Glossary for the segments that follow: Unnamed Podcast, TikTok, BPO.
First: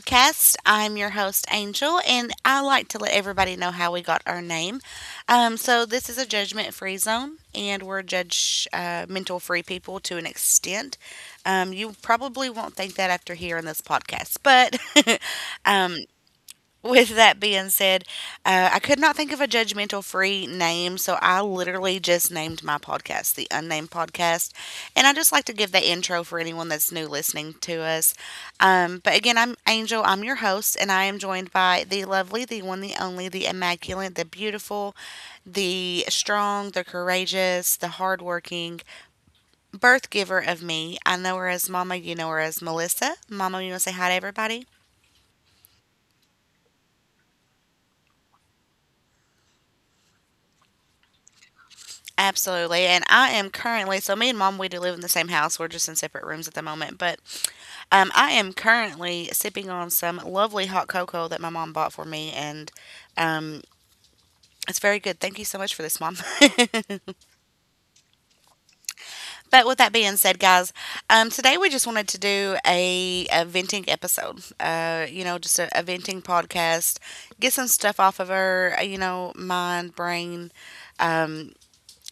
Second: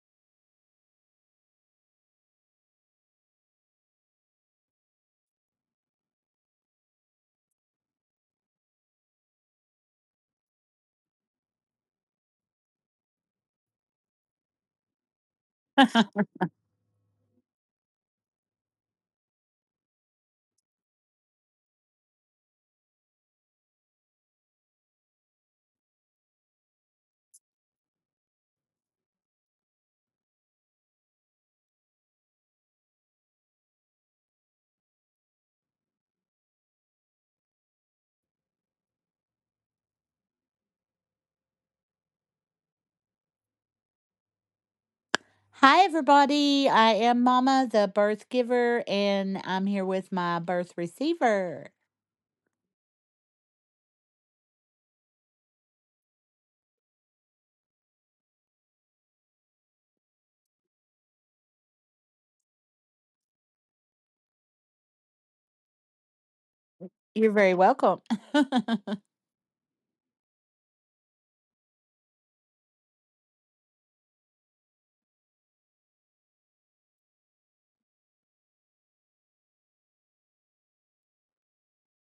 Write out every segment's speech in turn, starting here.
Podcast. I'm your host, Angel, and I like to let everybody know how we got our name. So, this is a judgment free zone, and we're judge mental free people to an extent. You probably won't think that after hearing this podcast, but Hi, with that being said, I could not think of a judgmental free name, so I literally just named my podcast the Unnamed Podcast. And I just like to give the intro for anyone that's new listening to us. But again, I'm Angel, I'm your host, and I am joined by the lovely, the one, the only, the immaculate, the beautiful, the strong, the courageous, the hardworking birth giver of me. I know her as Mama, you know her as Melissa. Mama, you want to say hi to everybody? everybody. I am Mama, the birth giver, and I'm here with my birth receiver. Absolutely. And I am currently, so me and mom, we do live in the same house. We're just in separate rooms at the moment. But I am currently sipping on some lovely hot cocoa that my mom bought for me. And um, it's very good. Thank you so much for this, mom. You're very welcome. But with that being said, guys, today we just wanted to do a venting episode, you know, just a venting podcast, get some stuff off of our, you know, mind, brain,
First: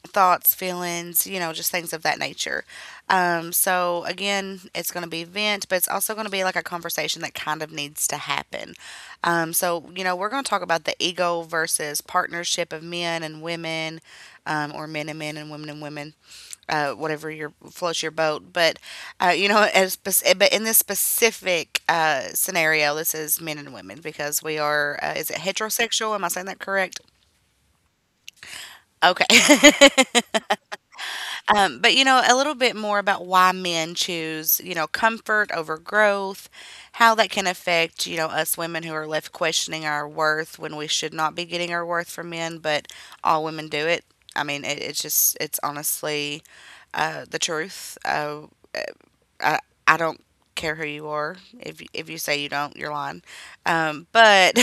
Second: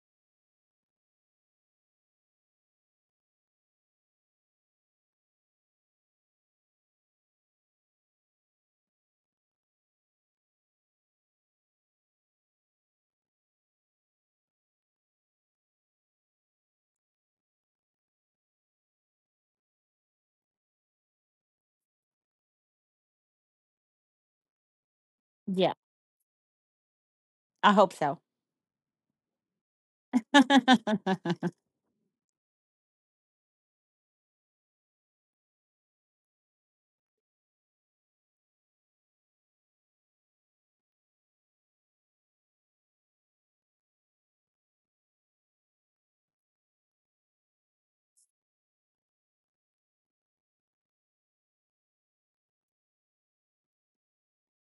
thoughts, feelings, you know, just things of that nature. So again, it's going to be vent, but it's also going to be like a conversation that kind of needs to happen. So you know, we're going to talk about the ego versus partnership of men and women, or men and men and women, whatever your floats your boat. But you know, as but in this specific scenario, this is men and women because we are. Is it Yeah, heterosexual? Am I saying that correct? I hope so. Okay. But you know, a little bit more about why men choose, you know, comfort over growth, how that can affect, you know, us women who are left questioning our worth when we should not be getting our worth from men, but all women do it. I mean, it's just, it's honestly the truth. I, I don't care who you are. If if you say you don't, you're lying. But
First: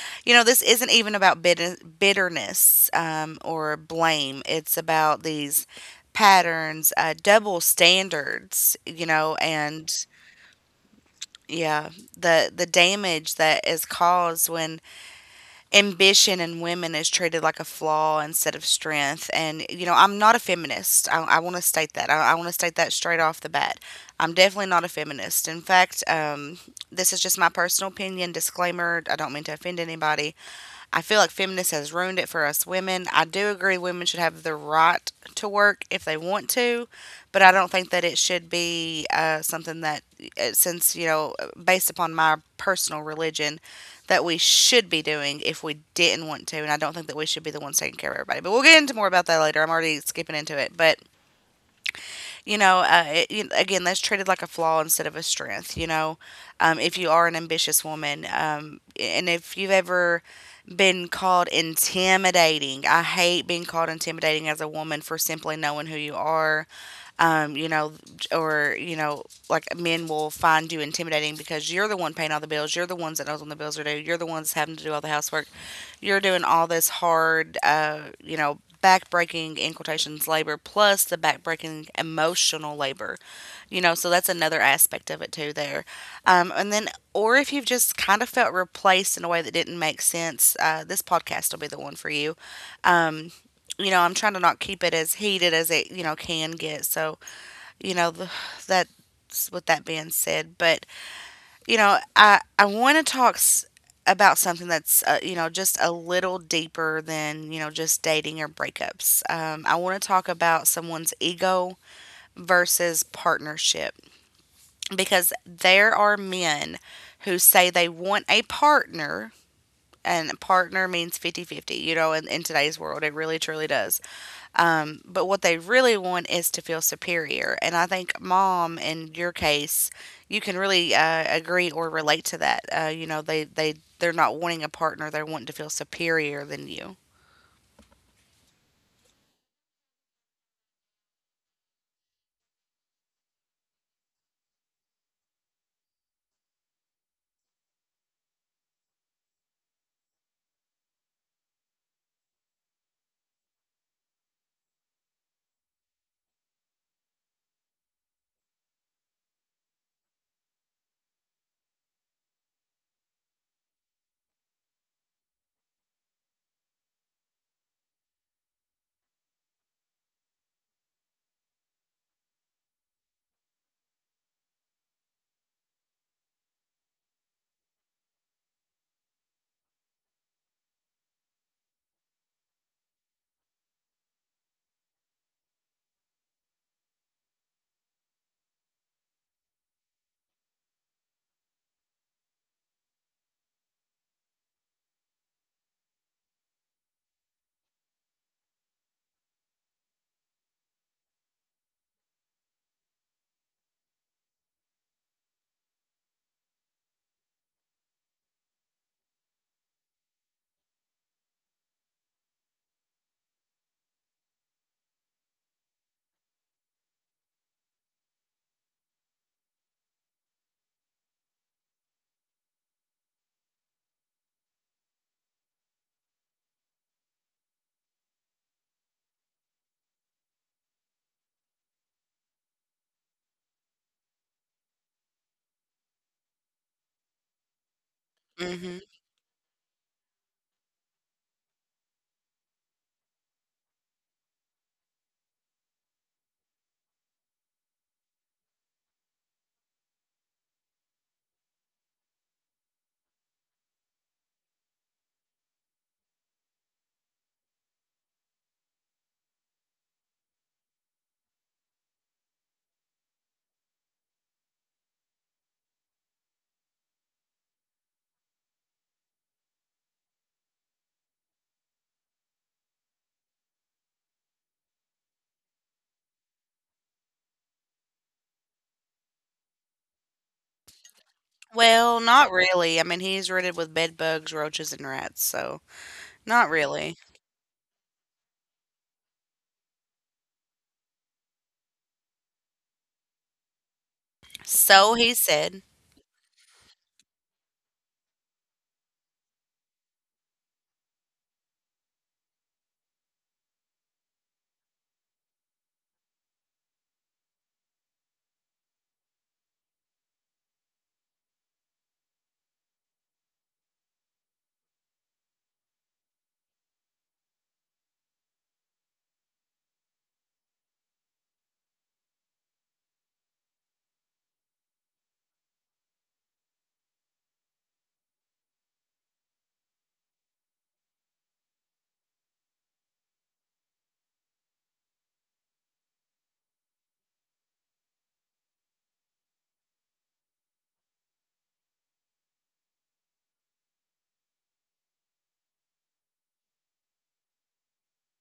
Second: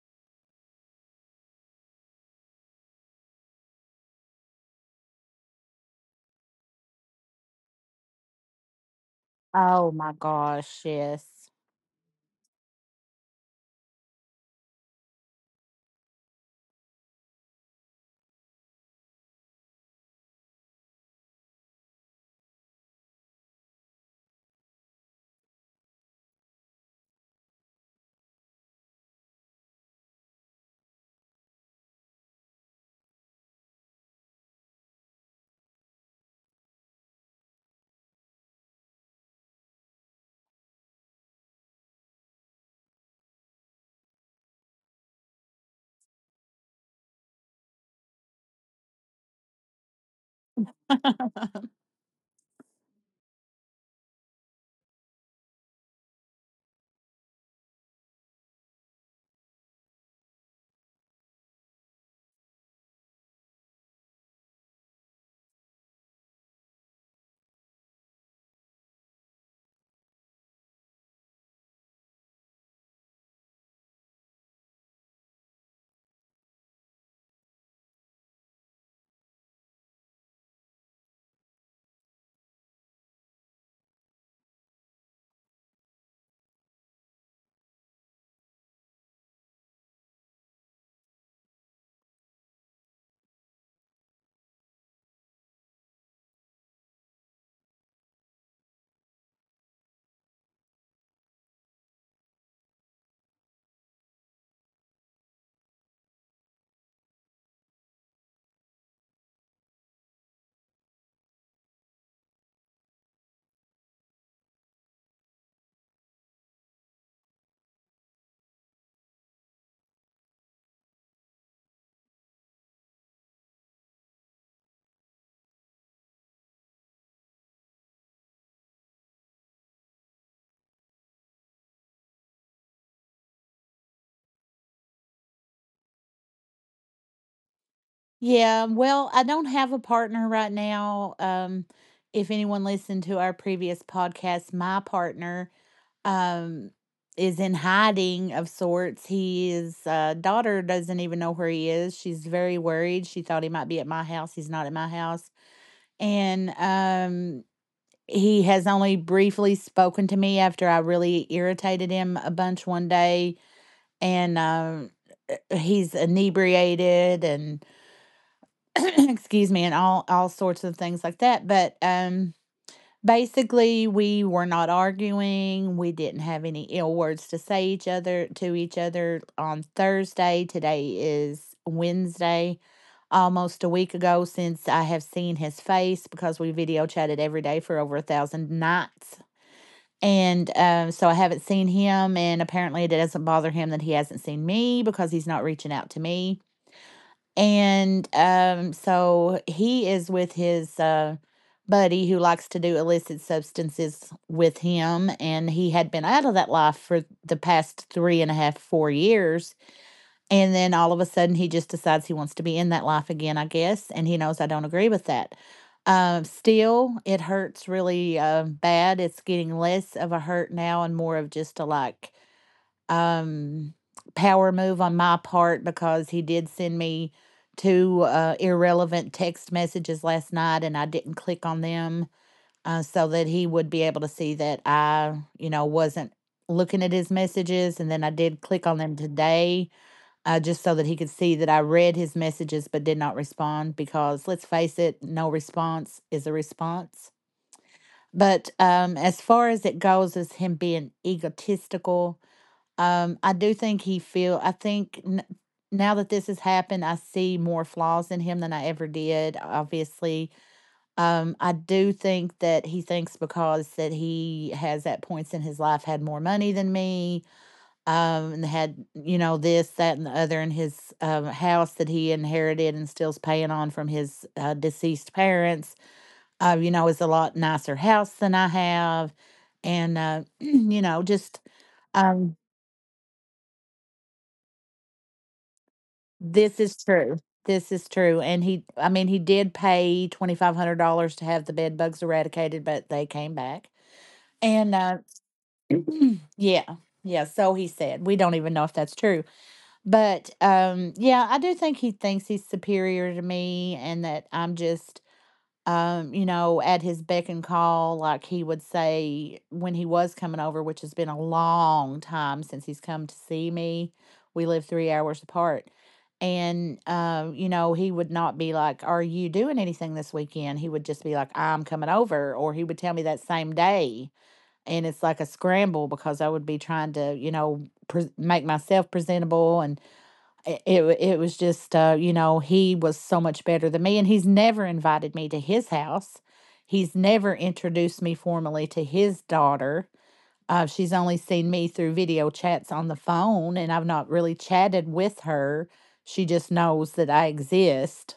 you know, this isn't even about bitterness or blame. It's about these patterns, double standards. You know, and Oh my gosh, yes. yeah, the damage that is caused when ambition in women is treated like a flaw instead of strength. And, you know, I'm not a feminist. I want to state that. I want to state that straight off the bat. I'm definitely not a feminist. In fact, this is just my personal opinion. Disclaimer, I don't mean to offend anybody. I feel like feminists has ruined it for us women. I do agree women should have the right to work if they want to, but I don't think that it should be something that, since, you know, based upon my personal religion, that we should be doing if we didn't want to. And I don't think that we should be the ones taking care of everybody. But we'll get into more about that later. I'm already skipping into it. But you know, it, again, that's treated like a flaw instead of a strength, you know, if you are an ambitious woman. And if you've ever been called intimidating, I hate being called intimidating as a woman for simply knowing who you are, you know, or, you know, like men will find you intimidating because you're the one paying all the bills. You're the ones that knows when the bills are due. You're the ones having to do all the housework. You're doing all this hard, you know, backbreaking in quotations labor plus the backbreaking emotional labor, you know. So that's another aspect of it too there. And then, or if you've just kind of felt replaced in a way that didn't make sense, this podcast will be the one for you. um, you know, I'm trying to not keep it as heated as it, you know, can get. So you know, that's what that band said. But you know, I want to talk about something that's, you know, just a little deeper than, you know, just dating or breakups. I want to talk about someone's ego versus partnership, because there are men who say they want a partner, and partner means 50-50, you know. In today's world it really truly does. But what they really want is to feel superior. And I think, mom, in your case, you can really agree or relate to that. You know, they're not wanting a partner, they're wanting to feel superior than you. Yeah, well, I don't have a partner right now. If anyone listened to our previous podcast, my partner um, is in hiding of sorts. His daughter doesn't even know where he is. She's very worried. She thought he might be at my house. He's not at my house. And he has only briefly spoken to me after I really irritated him a bunch one day. And he's inebriated and excuse me and all sorts of things like that, but basically, we were not arguing. We didn't have any ill words to say each other on Thursday. Today is Wednesday, almost a week ago since I have seen his face, because we video chatted every day for over 1,000 nights. And so I haven't seen him, and apparently it doesn't bother him that he hasn't seen me because he's not reaching out to me. And so he is with his buddy who likes to do illicit substances with him. And he had been out of that life for the past three and a half, 4 years. And then all of a sudden, he just decides he wants to be in that life again, I guess. And he knows I don't agree with that. Still, it hurts really bad. It's getting less of a hurt now and more of just a like um, power move on my part, because he did send me two irrelevant text messages last night and I didn't click on them, so that he would be able to see that I, you know, wasn't looking at his messages. And then I did click Hmm. on them today, just so that he could see that I read his messages but did not respond, because let's face it, no response is a response. But as far as it goes, as him being egotistical, I do think he feel. I think n- now that this has happened, I see more flaws in him than I ever did. Obviously, I do think that he thinks because that he has at points in his life had more money than me, and had, you know, this, that, and the other in his house that he inherited and still's paying on from his deceased parents. You know, is a lot nicer house than I have, and you know, just. Well, not Um, really. I mean, he's riddled with bed bugs, roaches, and rats, so not This is really. true. This is true. And he, I mean, he did pay $2,500 to have the bed bugs eradicated, but they came back. And So he said. yeah, yeah, so he said. We don't even know if that's true. But yeah, I do think he thinks he's superior to me and that I'm just you know, at his beck and call, like he would say when he was coming over, which has been a long time since he's come to see me. We live 3 hours apart. And you know, he would not be like, "Are you doing anything this weekend?" He would just be like, "I'm coming over." Or he would tell me that same day. And it's like a scramble because I would be trying to, you know, make myself presentable, and it was just, you know, he was so much better than me, and he's never invited me to his house. He's never introduced me formally to his daughter. She's only seen me through video chats on the phone, and I've not really chatted with her. She just knows that I exist.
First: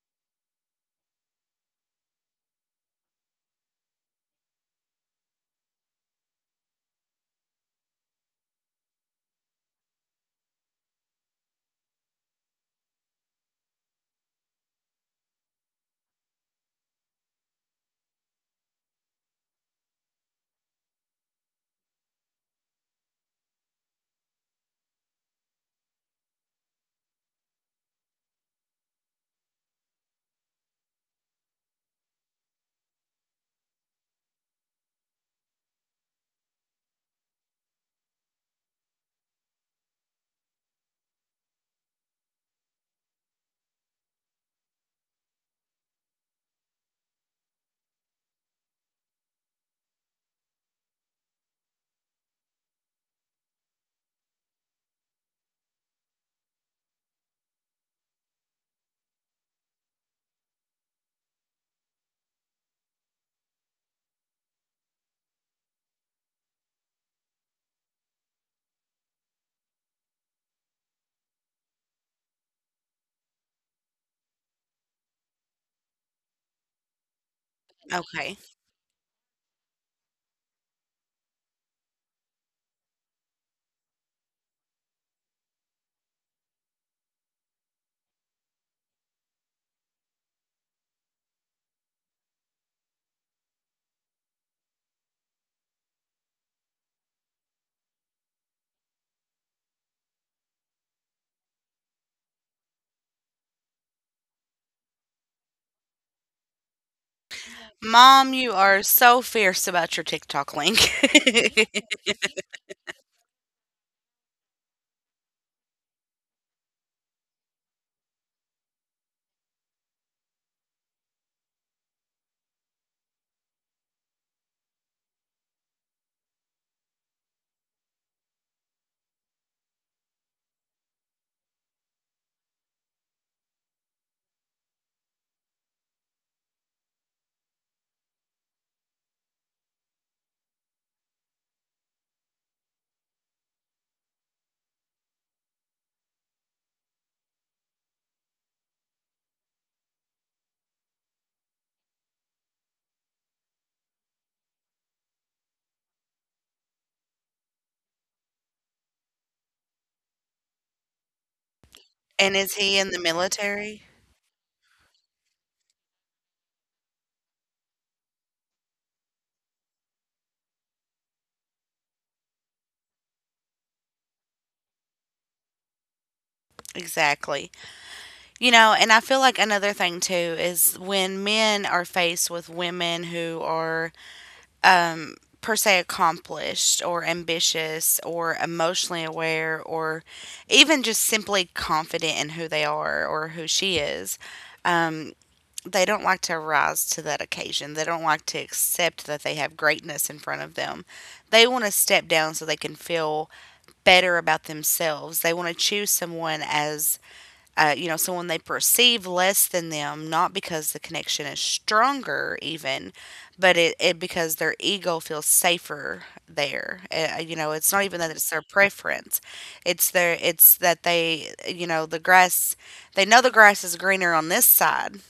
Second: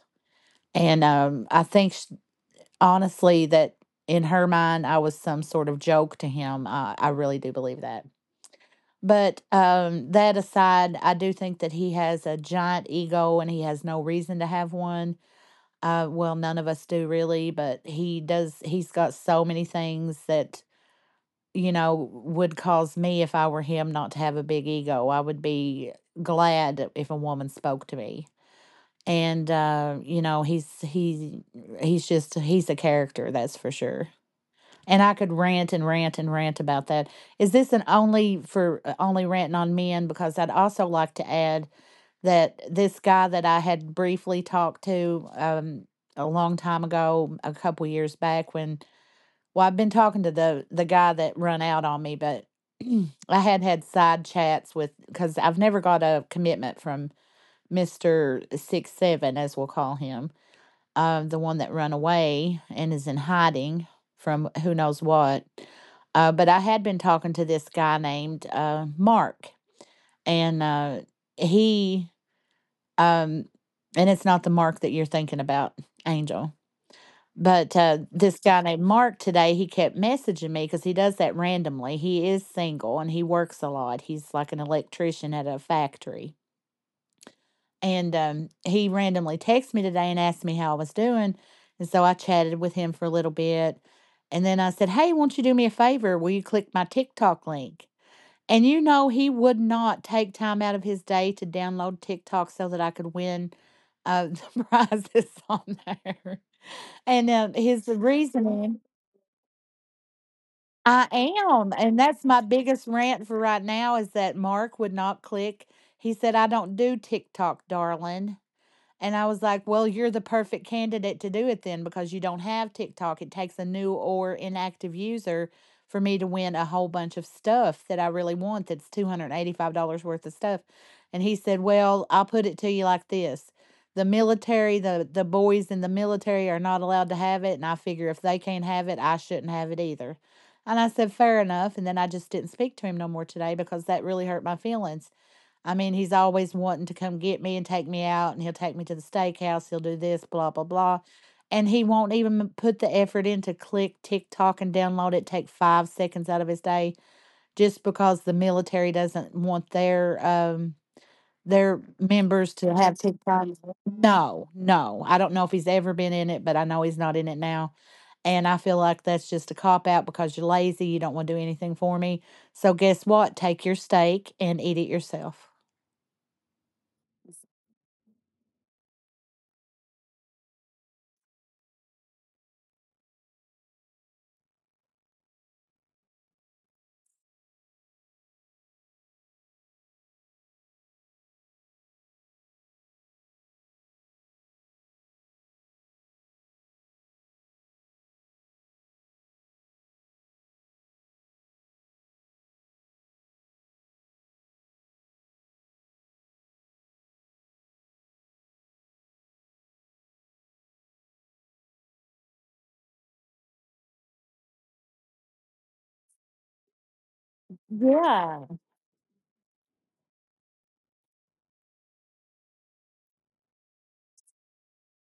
And I think sh honestly, that in her mind I was some sort of joke to him. I really do believe that. But that aside, I do think that he has a giant ego and he has no reason to have one. Well, none of us do really, but he does. He's got so many things that, you know, would cause me, if I were him, not to have a big ego. I would be glad if a woman spoke to me. And you know, he's just, he's a character, that's for sure. And I could rant and rant and rant about that. Is this an only for only ranting on men? Because I'd also like to add that this guy that I had briefly talked to a long time ago, a couple years back, when, I've been talking to the guy that run out on me, but I had had side chats with because I've never got a commitment from Mister Six Seven, as we'll call him, the one that ran away and is in hiding from who knows what. But I had been talking to this guy named Mark, and he, um, and it's not the Mark that you're thinking about, Angel. But Okay, this guy named Mark today, he kept messaging me because he does that randomly. He is single and he works a lot. He's like an electrician at a factory. And he randomly texted me today and asked me how I was doing. And so I chatted with him for a little bit. And then I said, "Hey, won't you do me a favor? Will you click my TikTok link?" And you know, he would not take time out of his day to download TikTok so that I could win uh, the prizes on there. And his Mom, you reasoning, are so fierce about your TikTok link. I am. And that's my biggest rant for right now is that Mark would not click. He said, "I don't do TikTok, darling." And I was like, well, you're the perfect candidate to do it then because you don't have TikTok. It takes a new or inactive user for me to win a whole bunch of stuff that I really want, that's $285 worth of stuff. And he said, well, I'll put it to you like this. The military, the boys in the military are not allowed to have it. And I figure if they can't have it, I shouldn't have it either. And I said, fair enough. And then I just didn't speak to him no more today because that really hurt my feelings. I mean, he's always wanting to come get me and take me out, and he'll take me to the steakhouse. He'll do this, blah, blah, blah. And he won't even put the effort in to click TikTok and download it, take 5 seconds out of his day, just because the military doesn't want their And is members to he in the have TikTok. military? No, no. I don't know if he's ever been in it, but I know he's not in it now. And I feel like that's just a cop out because you're lazy. You don't want to do anything for me. So guess what? Take your steak and eat it yourself. Exactly. You know, and I feel like another thing too is when men are faced with women who are, um, per se, accomplished or ambitious or emotionally aware or even just simply confident in who they are or who she is, they don't like to rise to that occasion. They don't like to accept that they have greatness in front of them. They want to step down so they can feel better about themselves. They want to choose someone as, you know, so when they perceive less than them, not because the connection is stronger, even, but it because their ego feels safer there. You know, it's not even that it's their Yeah. preference; it's that they, you know, the grass. They know the grass is greener on this side,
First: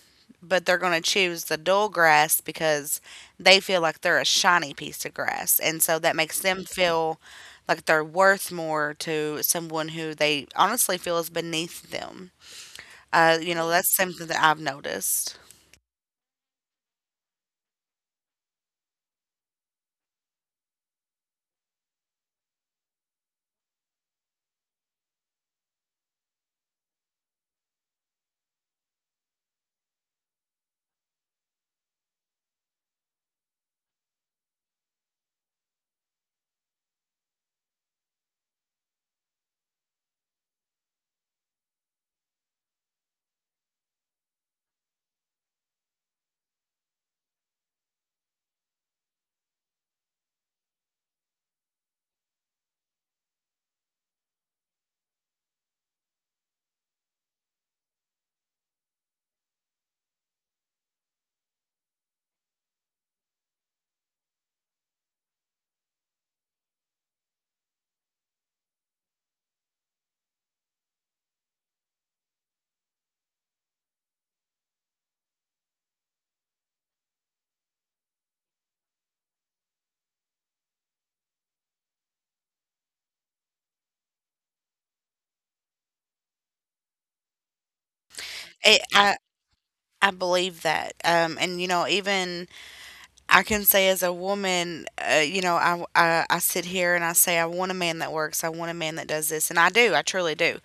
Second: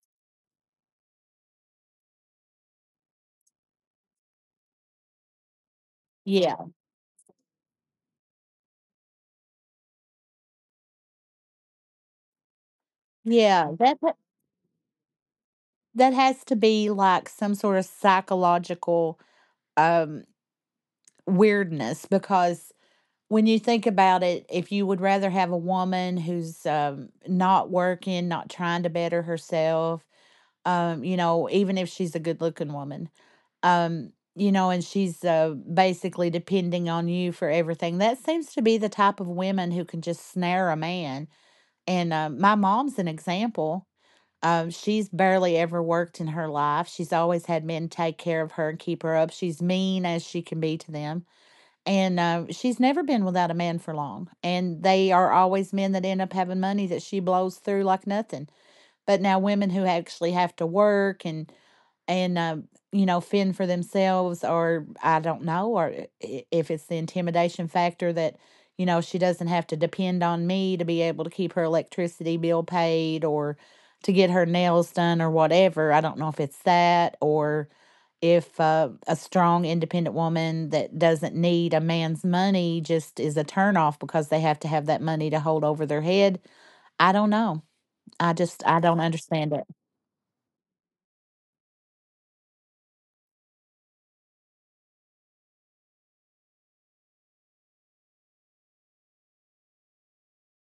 but they're going to choose the dull grass because they feel like they're a shiny piece of grass, and so that makes them Yeah, feel like they're worth more to someone who they honestly feel is beneath them. You know, yeah, that's that ha something that I've noticed. that has to be, like, some sort of psychological, um, weirdness because when you think about it, if you would rather have a woman who's, not working, not trying to better herself, you know, even if she's a good-looking woman, you know, and she's, basically depending on you for everything, that seems to be the type of women who can just snare a man. And, my mom's an example. She's barely ever worked in her life. She's always had men take care of her and keep her up. She's mean as she can be to them. And she's never been without a man for long. And they are always men that end up having money that she blows through like nothing. But now women who actually have to work and you know, fend for themselves, or I don't know, or if it's the intimidation factor that, you know, she doesn't have to depend on me to be able to keep her electricity bill paid or to get her nails done, or whatever. I don't know if it's that, or if a strong independent woman that doesn't need a man's money just is a turnoff because they have to have that money to hold over their head. I don't know. I It, don't understand it. I believe that, and you know, even I can say as a woman, you know, I sit here and I say I want a man that works, I want a man that does this, and I do, I truly do.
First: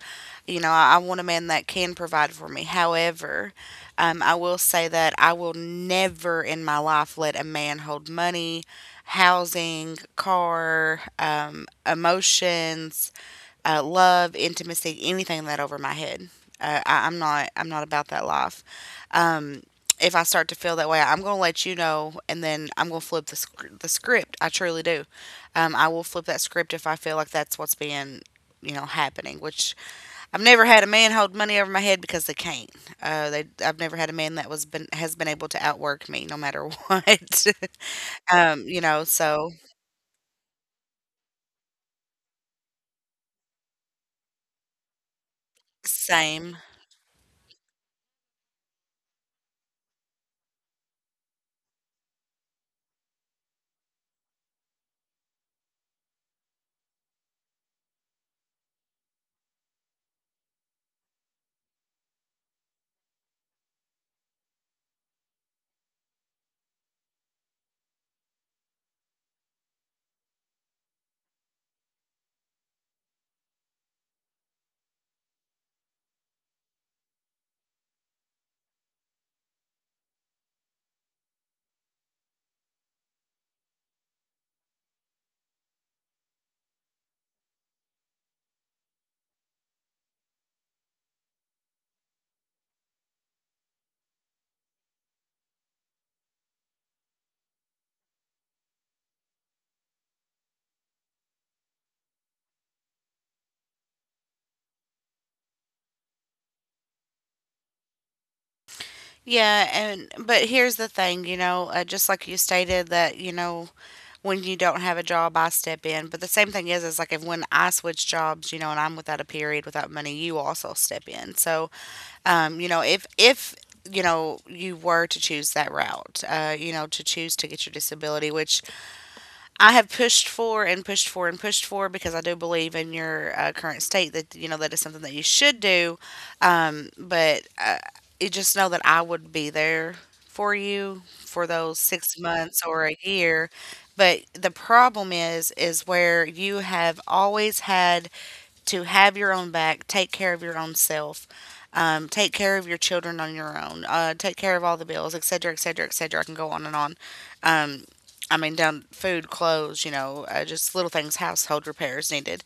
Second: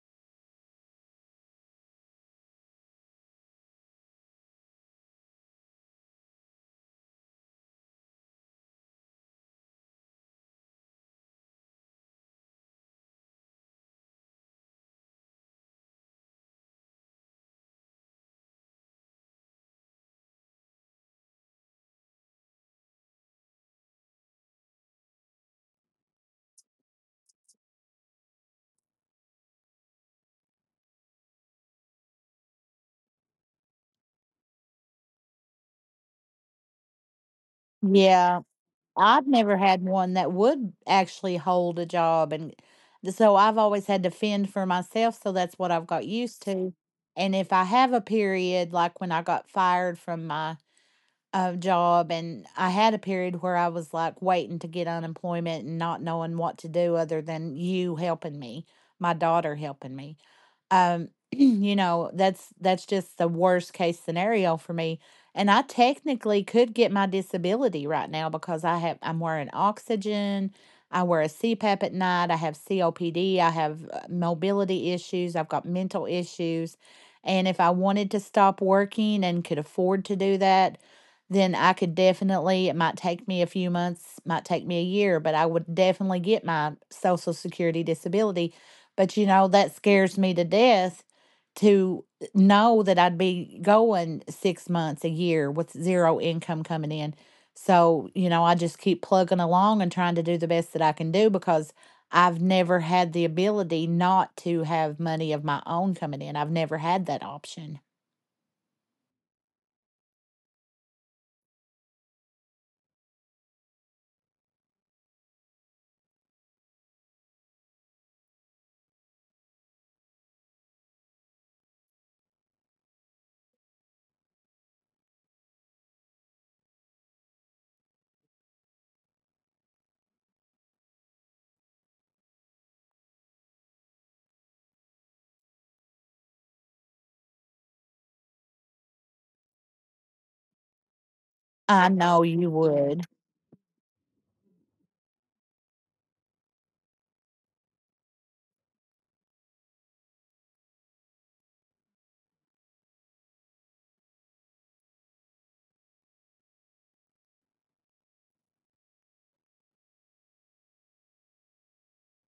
You know, I want a man that can provide for me. However, I will say that I will never in my life let a man hold money, housing, car, emotions, love, intimacy, anything that over my head. I'm not. I'm not about that life. Um, if I start to feel that way, I'm gonna let you know, and then I'm gonna flip the the script. I truly do. I will flip that script if I feel like that's what's being, you know, happening. Which I've never had a man hold money over my head because they can't. They. I've never had a man that was been has been able to outwork me no matter what. Yeah, You know. I've So never had one that would actually hold a job, and so I've always had to fend for myself, so that's what I've got used same. to. And if I have a period, like when I got fired from my job, and I had a period where I was like waiting to get unemployment and not knowing what to do other than you helping me, my daughter helping me. You know, that's just the worst case scenario for me. And I technically could get my disability right now because I'm wearing oxygen, I wear a CPAP at night, I have COPD, I have mobility issues, I've got mental issues. And if I wanted to stop working and could afford to do that, then I could definitely, it might take me a few months, might take me a year, but I would definitely get my Social Security disability. But you know, that scares me to death to know that I'd be going 6 months, a year, with zero income coming in. So, you know, I just keep plugging along and trying to do the best that I can do, because I've never had the ability not to have money of my own coming in. I've never had that option. Yeah, and but here's the thing, you know, just like you stated that, you know, when you don't have a job, I step in. But the same thing is like if when I switch jobs, you know, and I'm without a period, without money, you also step in. So, you know, if you know you were to choose that route, you know, to choose to get your disability, which I have pushed for and pushed for and pushed for because I do believe in your current state that, you know, that is something that you should do. But you just know that I would be there for you for those I six know you months or a would. year. But the problem is where you have always had to have your own back, take care of your own self, take care of your children on your own, take care of all the bills, etc., etc., etc. I can go on and on. Um, I mean, down food, clothes, you know, just little things, household repairs needed.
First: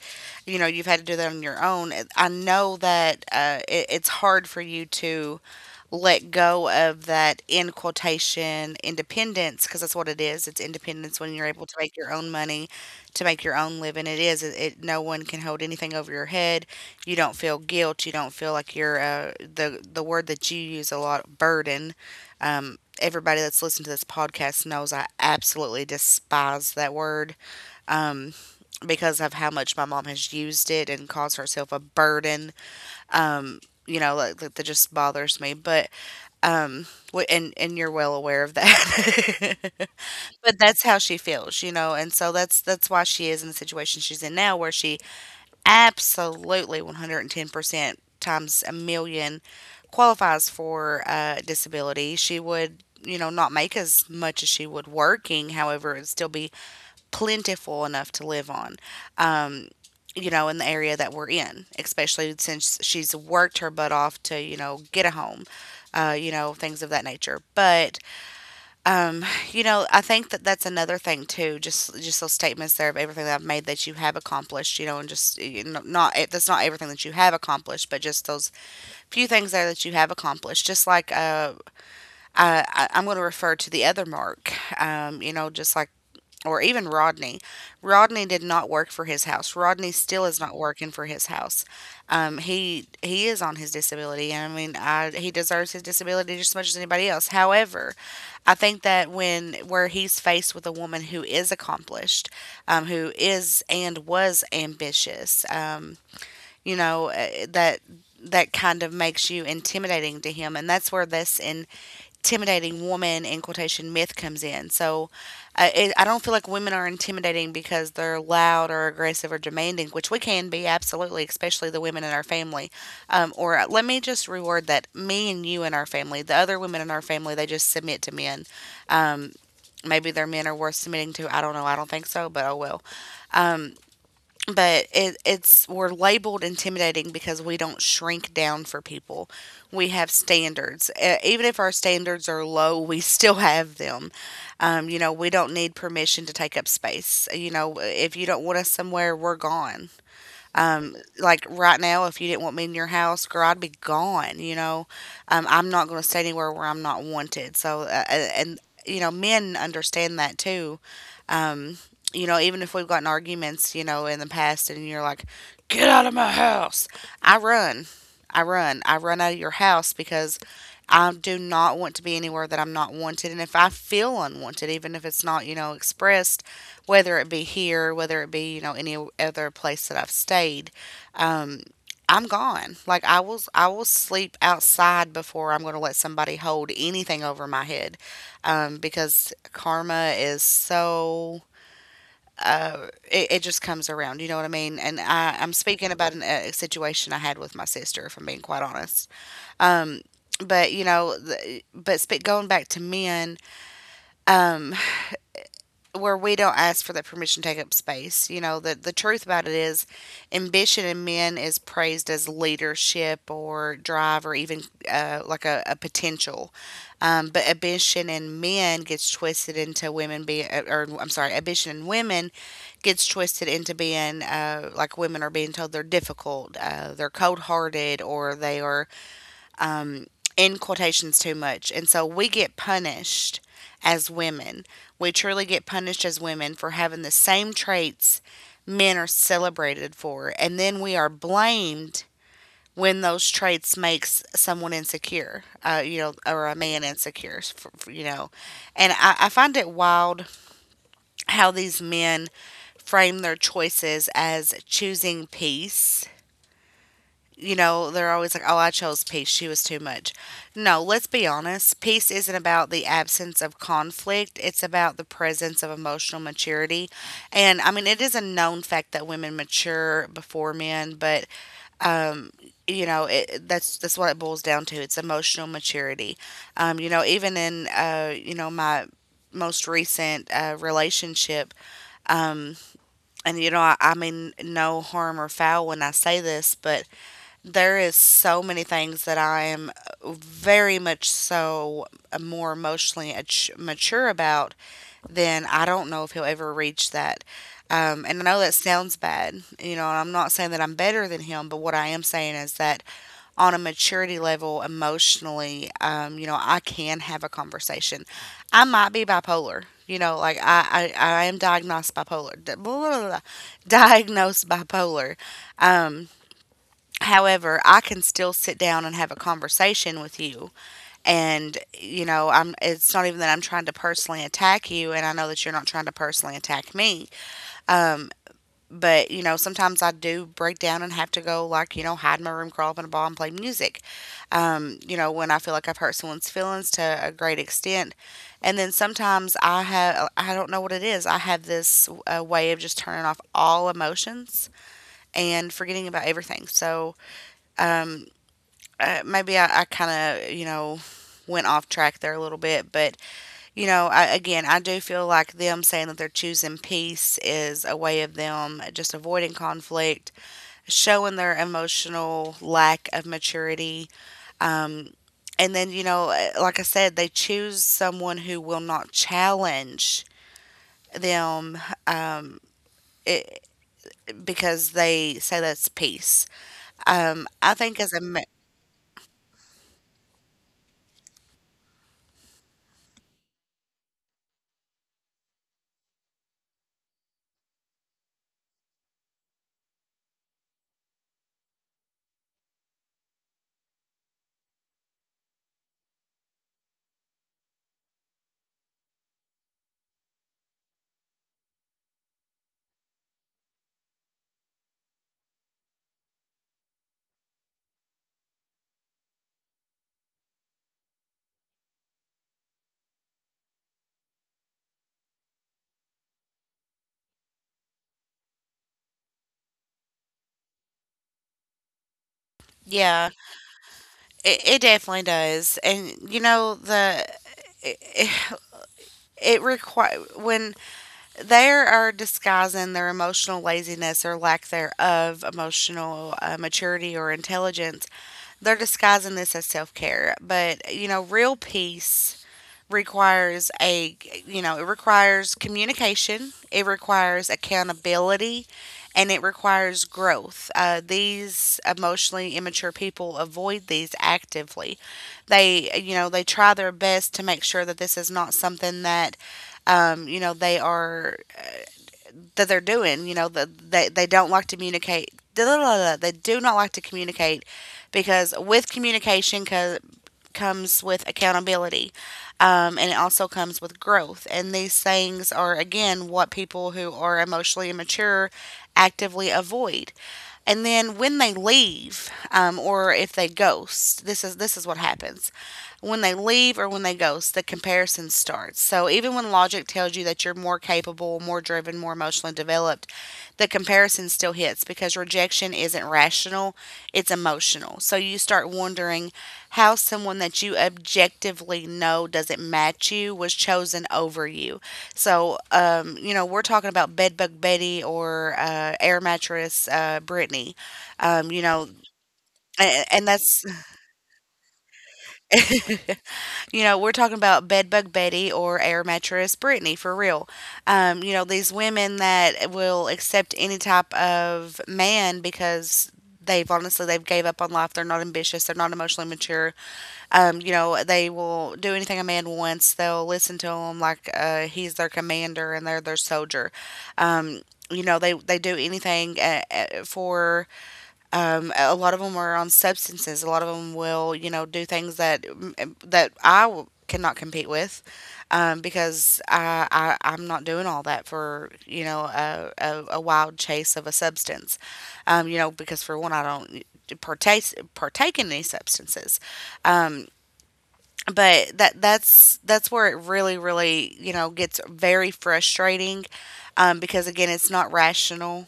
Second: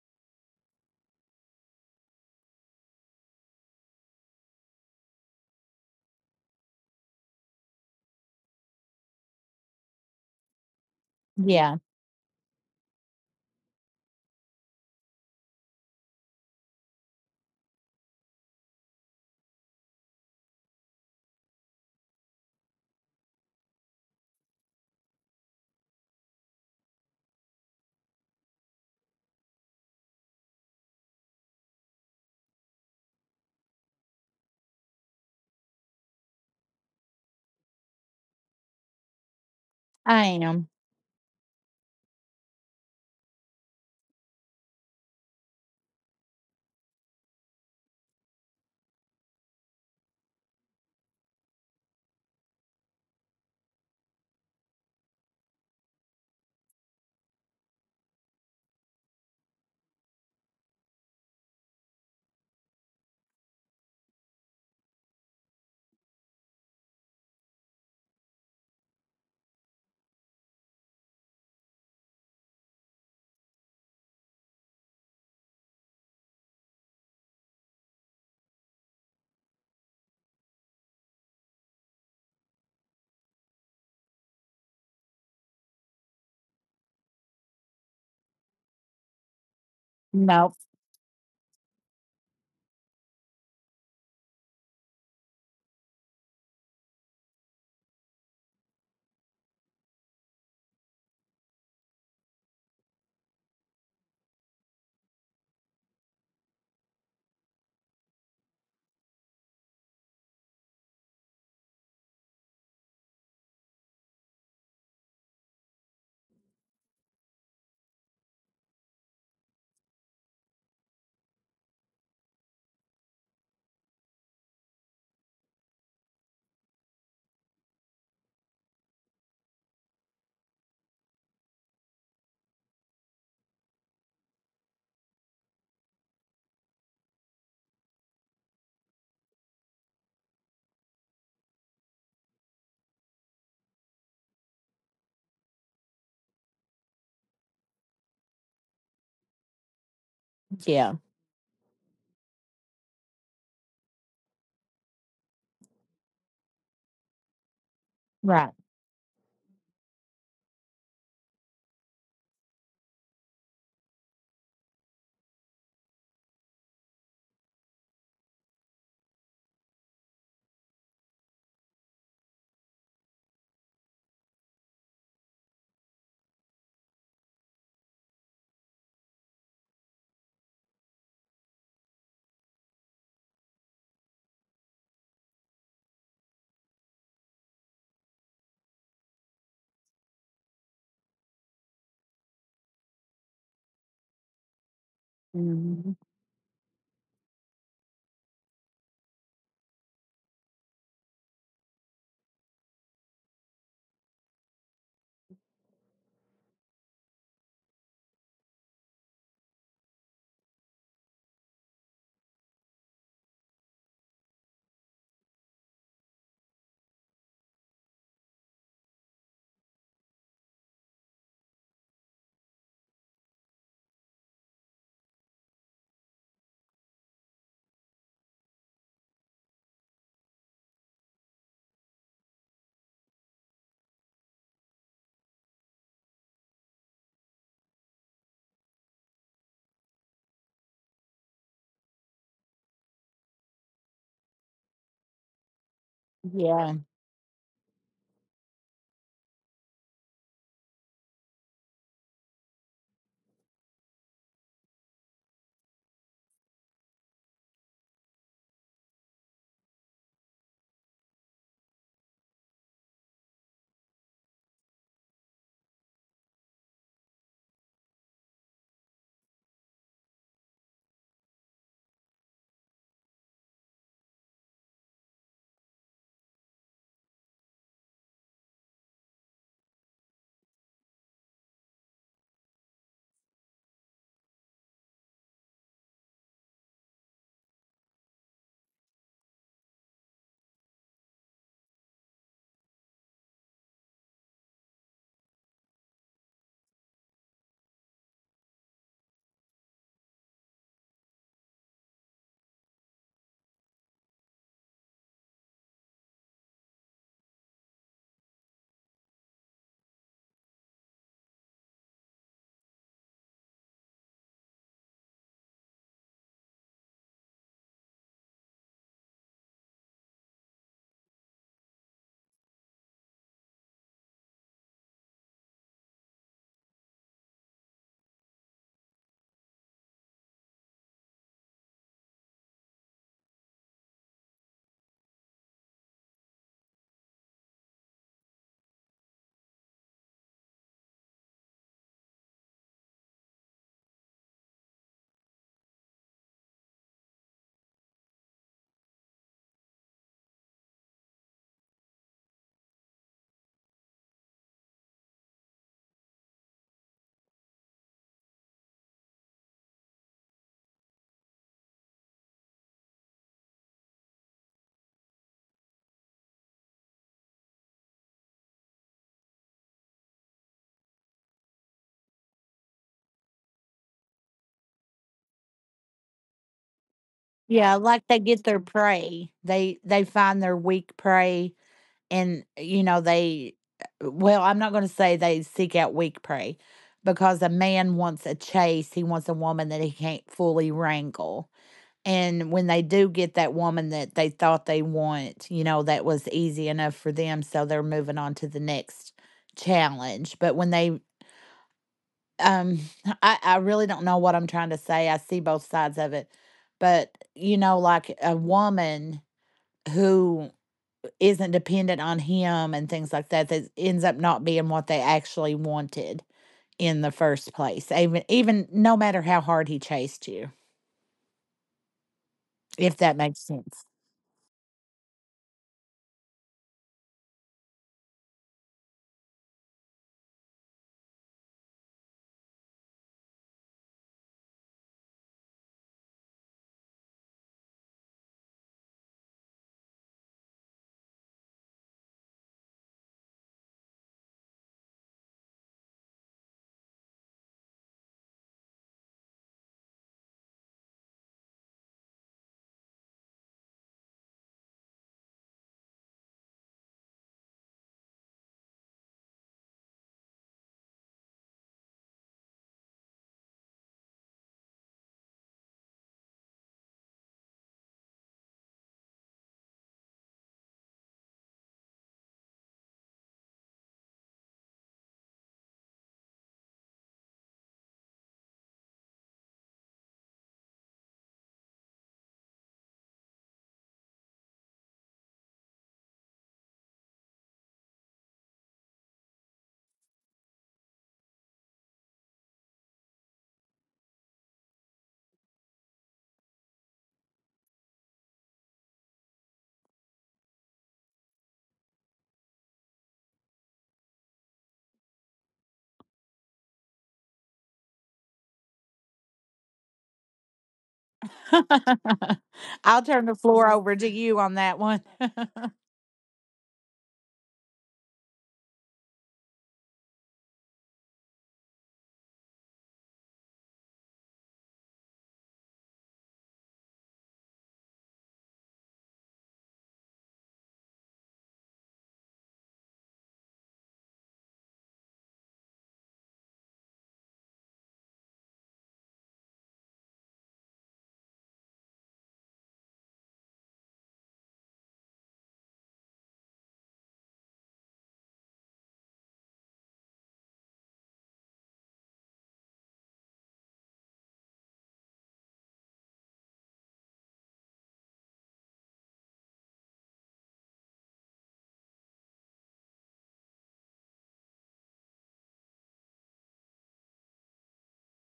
You know, you've had to do that on your own. I know that, it's hard for you to let go of that in quotation independence, because that's what it is. It's independence when you're able to Yeah, make your own money, to make your own living. It is. It, no one can hold anything over your head. You don't feel guilt. You don't feel like you're, the word that you use a lot, burden. Everybody that's listened to this podcast knows I absolutely despise that word because of how much my mom has used it and caused herself a burden. You know, like that just bothers me. But and you're well aware of that. I But am. that's how she feels, you know, and so that's why she is in the situation she's in now, where she absolutely 110% times a million qualifies for disability. She would, you know, not make as much as she would working, however it'd still be plentiful enough to live on. Um, you know, in the area that we're in, especially since she's worked her butt off to, you know, get a home, you know, things of that nature. But, um, you know, I think that that's another thing too. Just those statements there of everything that I've made that you have accomplished, you know, and just, you know, not it, that's not everything that you have accomplished, but just those few things there that you have accomplished. Just like, I'm going to refer to the other Mark, you know, just like, or even Rodney. Rodney did not work for his house. Rodney still is Nope. not working for his house. He is on his disability, and I mean, I, he deserves his disability just as much as anybody else. However, I think that when where he's faced with a woman who is accomplished, who is and was ambitious. You know, that kind of makes you intimidating to him, and that's where this intimidating woman in quotation myth comes in. So I don't feel like women are intimidating because they're loud or aggressive or demanding, which we can be absolutely, especially the women in our family. Or let me just reword that. Me and you in our family, the other women in our family, they just submit to men. Maybe their men are worth submitting to. I don't know. I don't think so, but oh well. But it, it's we're labeled intimidating because we don't shrink down for people. We have standards. Even if our standards are low, we still have them. You know, we don't need permission to take up space. You know, if you don't want us somewhere, we're gone. Yeah. Like right now, if you didn't want me in your house, girl, I'd be gone, you know. I'm not going to stay anywhere where I'm not wanted, so Right. and you know, men understand that too. You know, even if we've gotten arguments, you know, in the past and you're like, get out of my house, I run. I run. I run out of your house because I do not want to be anywhere that I'm not wanted. And if I feel unwanted, even if it's not, you know, expressed, whether it be here, whether it be, you know, any other place that I've stayed, I'm gone. Like, I will sleep outside before I'm gonna let somebody hold anything over my head. Because karma is so, it just comes around, you know what I mean? And I'm speaking Mhm. about a situation I had with my sister, if I'm being quite honest. But you know, going back to men, where we don't ask for that permission to take up space. You know, the truth about it is ambition in men is praised as leadership or drive or even like a potential. But ambition in men gets twisted into women being, or I'm sorry, ambition in women gets twisted into being, like women are being told they're difficult, they're cold hearted, or they are in quotations too much. And so we get punished as women. We truly get punished as women for having the same traits men are celebrated for. And then we are blamed when those traits makes someone insecure, you know, or a Yeah. man insecure, you know. And I find it wild how these men frame their choices as choosing peace. You know, they're always like, oh, I chose peace. She was too much. No, let's be honest. Peace isn't about the absence of conflict, it's about the presence of emotional maturity. And I mean, it is a known fact that women mature before men, but, you know, that's what it boils down to. It's emotional maturity. You know, even in, you know, my most recent relationship, and, you know, I mean, no harm or foul when I say this, but there is so many things that I am very much so more emotionally mature about. Then I don't know if he'll ever reach that. And I know that sounds bad, you know. And I'm not saying that I'm better than him, but what I am saying is that on a maturity level emotionally, you know, I can have a conversation. I might be bipolar, you know, like I am diagnosed bipolar, blah, blah, blah, blah, diagnosed bipolar. Um, However, I can still sit down and have a conversation with you. And, you know, I'm it's not even that I'm trying to personally attack you, and I know that you're not trying to personally attack me. But, you know, sometimes I do break down and have to go like, you know, hide in my room, crawl up in a ball and play music. You know, when I feel like I've hurt someone's feelings to a great extent. And then sometimes I don't know what it is. I have this way of just turning off all emotions and forgetting about everything. So, um, maybe I kind of, you know, went off track there a little bit. But, you know, again, I do feel like them saying that they're choosing peace is a way of them just avoiding conflict, showing their emotional lack of maturity. Um, and then, you know, like I said, they choose someone who will not challenge them, it, because they say that's peace. I think Yeah, as like they get their prey. They find their weak prey, and you know they. Well, I'm not going to say they seek out weak prey, because a man wants a chase. He wants a woman that he can't fully wrangle. And when they do get that woman that they thought they want, you know, that was easy enough for them, so they're moving on to the next challenge. But when they um I really don't know what I'm trying to say. I see both sides of it. But you know, like a woman who isn't dependent on him and things like that, that ends up not being what they actually wanted in the first place. Even no matter how hard he chased you, if yeah, that makes sense. it definitely does. And you know the it, it require when they are disguising their emotional laziness or lack thereof emotional maturity or intelligence. They're disguising this as self-care, but you know, real peace requires a, you know, it requires communication, it requires accountability, and it requires growth. These emotionally immature people avoid these actively. They, you know, they try their best to make sure that this is not something that, you know, they are that they're doing. You know, they don't like to communicate. They do not like to communicate, because with communication comes with accountability, and it also comes with growth. And these things are again what people who are emotionally immature actively avoid. And then when they leave, or if they ghost, this is what happens. When they leave or when they ghost, the comparison starts. So even when logic tells you that you're more capable, more driven, more emotionally developed, the comparison still hits because rejection isn't rational, it's emotional. So you start wondering how someone that you objectively know doesn't match you was chosen over you. So, you know, we're talking about Bedbug Betty or Air Mattress Brittany. You know, and I'll turn the that's... floor over to you on that one. You know, we're talking about Bedbug Betty or Air Mattress Brittany for real. You know, these women that will accept any type of man, because they've honestly, they've gave up on life. They're not ambitious. They're not emotionally mature. You know, they will do anything a man wants. They'll listen to him like he's their commander and they're their soldier. Um, you know, they do anything, for a lot of them are on substances. A lot of them will, you know, do things that I cannot compete with, because I'm not doing all that for, you know, a wild chase of a substance, you know, because for one I don't partake partake in any substances, but that's where it really really, you know, gets very frustrating, because again it's not rational,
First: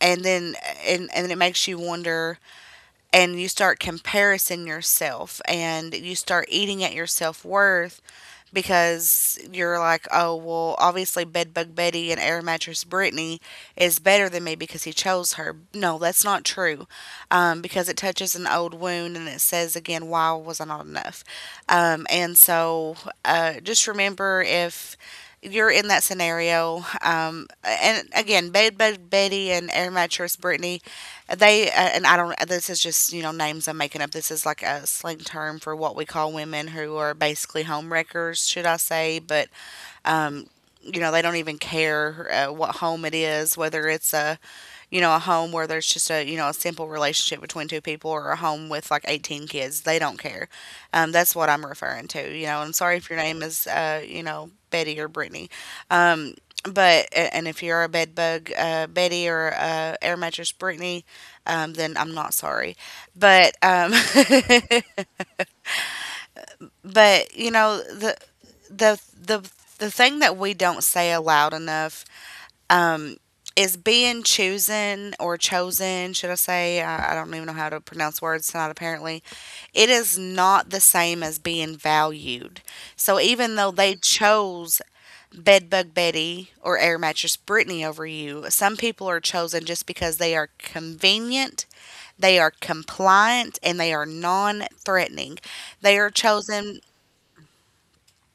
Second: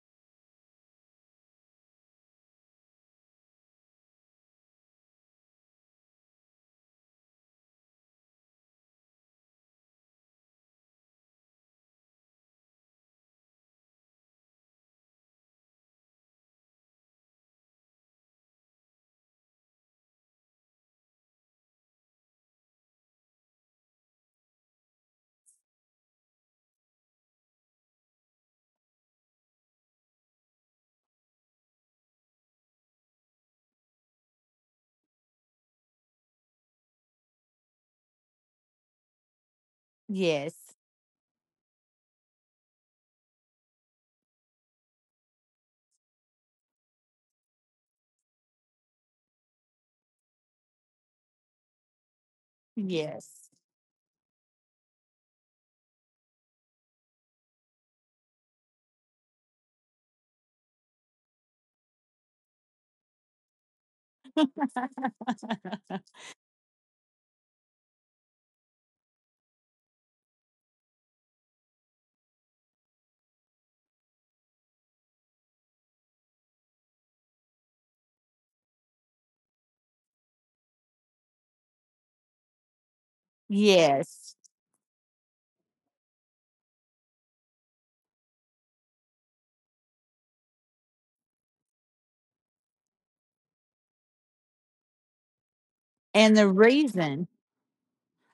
and then and it makes you wonder, and you start comparison yourself and you start eating at your self worth, because you're like, oh, well, obviously Bedbug Betty and Air Mattress Brittany is better than me because he chose her. No, that's not true, because it touches an old wound, and it says again, why was I not enough? And so, just remember if you're in that scenario. And again, Bed Betty and Air Mattress Brittany, they, and I don't. This is just names I'm making up. This is like a slang term for what we call women who are basically homewreckers, should I say? But Yes. They don't even care what home it is, whether it's a a home where there's just a a simple relationship between two people, or a home with like 18 kids. They don't care. That's what I'm referring to. I'm sorry if your name Yes. is Betty or Brittany. um, but and if you're a Bed Bug Betty or Air Mattress Brittany, then I'm not sorry. But but the the the thing that we don't say aloud enough is being chosen, or chosen, should I say? I don't even know how to pronounce words tonight, apparently. It is not the same as being valued. So even though they Yes. chose Bedbug Betty or Air Mattress Brittany over you, some people are chosen just because they are convenient, they are compliant, and they are non threatening. They are And the chosen. reason,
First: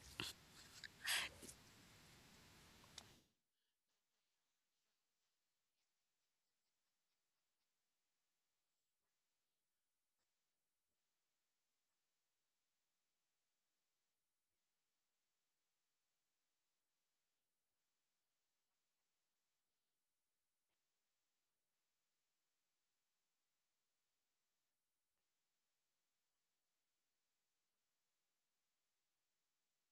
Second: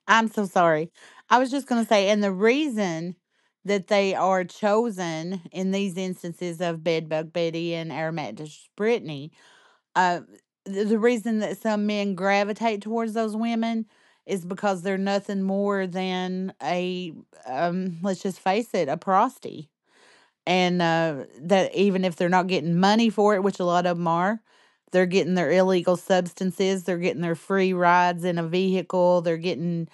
I'm so sorry. I was just going to say, and the reason that they are chosen in these instances of Bedbug Betty and Aromat Brittany, Uh, the reason that some men gravitate towards those women is because they're nothing more than a, let's just face it, a prosty. And that even if they're not getting money for it, which a lot of them are, they're getting their illegal substances, they're getting their free rides in a vehicle, they're getting,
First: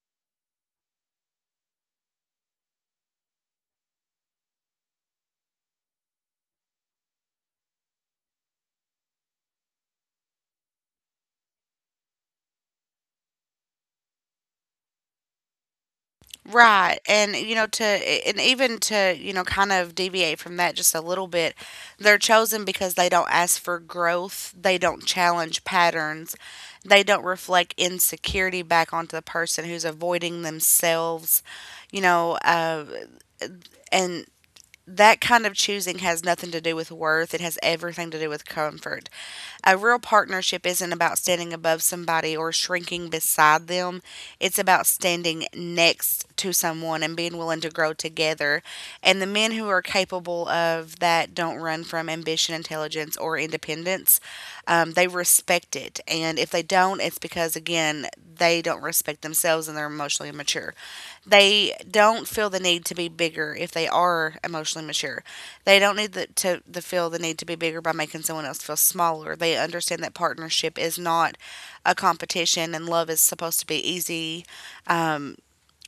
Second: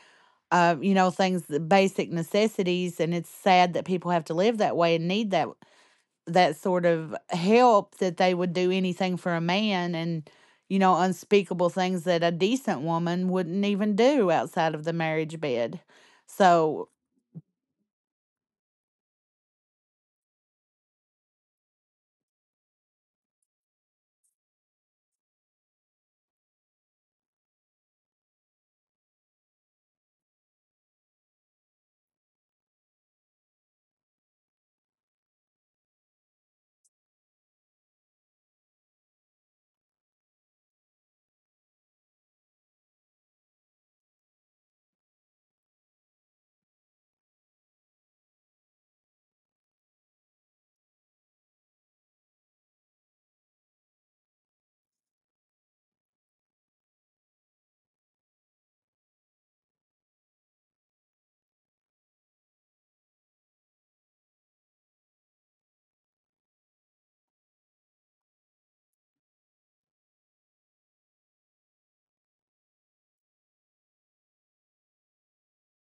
you know, things, the basic necessities. And it's sad that people have to live that way and need that that sort of help, that they would do anything for a man, and you know, unspeakable things that a decent woman wouldn't even do outside of the marriage bed, so Right, and, you know, to and even to, you know, kind of deviate from that just a little bit, they're chosen because they don't ask for growth, they don't challenge patterns, they don't reflect insecurity back onto the person who's avoiding themselves, you know, uh, and that kind of choosing has nothing to do with worth. It has everything to do with comfort. A real partnership isn't about standing above somebody or shrinking beside them. It's about standing next to someone and being willing to grow together. And the men who are capable of that don't run from ambition, intelligence, or independence. They respect it. And if they don't, it's because, again, they don't respect themselves and they're emotionally immature. They don't feel the need to be bigger if they are emotionally mature. They don't need the, to the feel the need to be bigger by making someone else feel smaller. They understand that partnership is not a competition, and love is supposed to be easy.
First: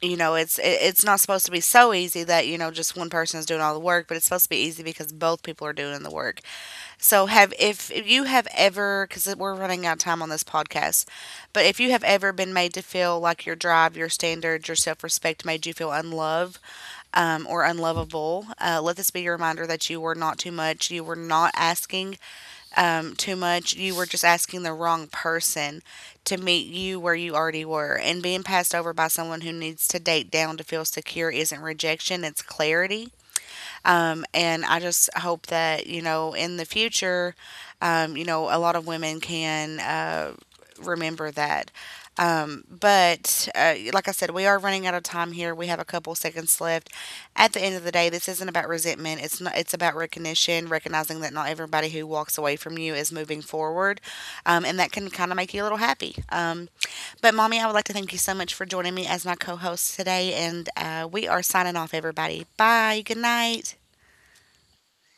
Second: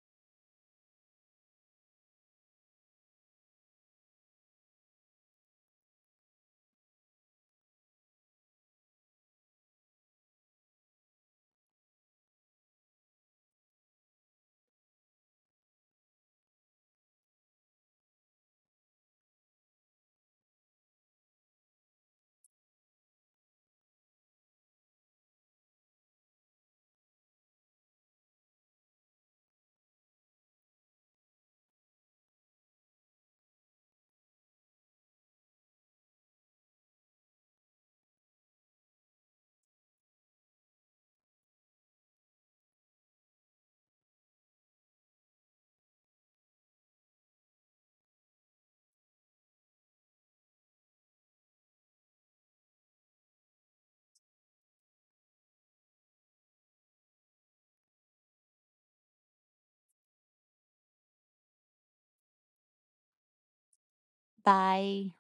It's it's not supposed to be so easy that just one person is doing all the work, but it's supposed to be easy because both people are doing the work. So have, if you have ever, because we're running out of time on this podcast, but if you have ever been made to feel like your drive, your standards, your self-respect made you feel unloved or unlovable, let this be your reminder that you were not too much, you were not asking too much. You were just asking the wrong person to meet you where you already were. And being passed over by someone who needs to date down to feel secure isn't rejection, it's clarity. And I just hope that, you know, in the future, you know, a lot of women can remember that. But like I said, we are running out of time here. We have a couple seconds left. At the end of the day, this isn't about resentment. It's not. It's about recognition, recognizing that not everybody who walks away from you is moving forward, and that can kind of make you a little happy. But mommy, I would like to thank you so much for joining me as my co-host today, and we are signing off, everybody. Bye. Good night. bye.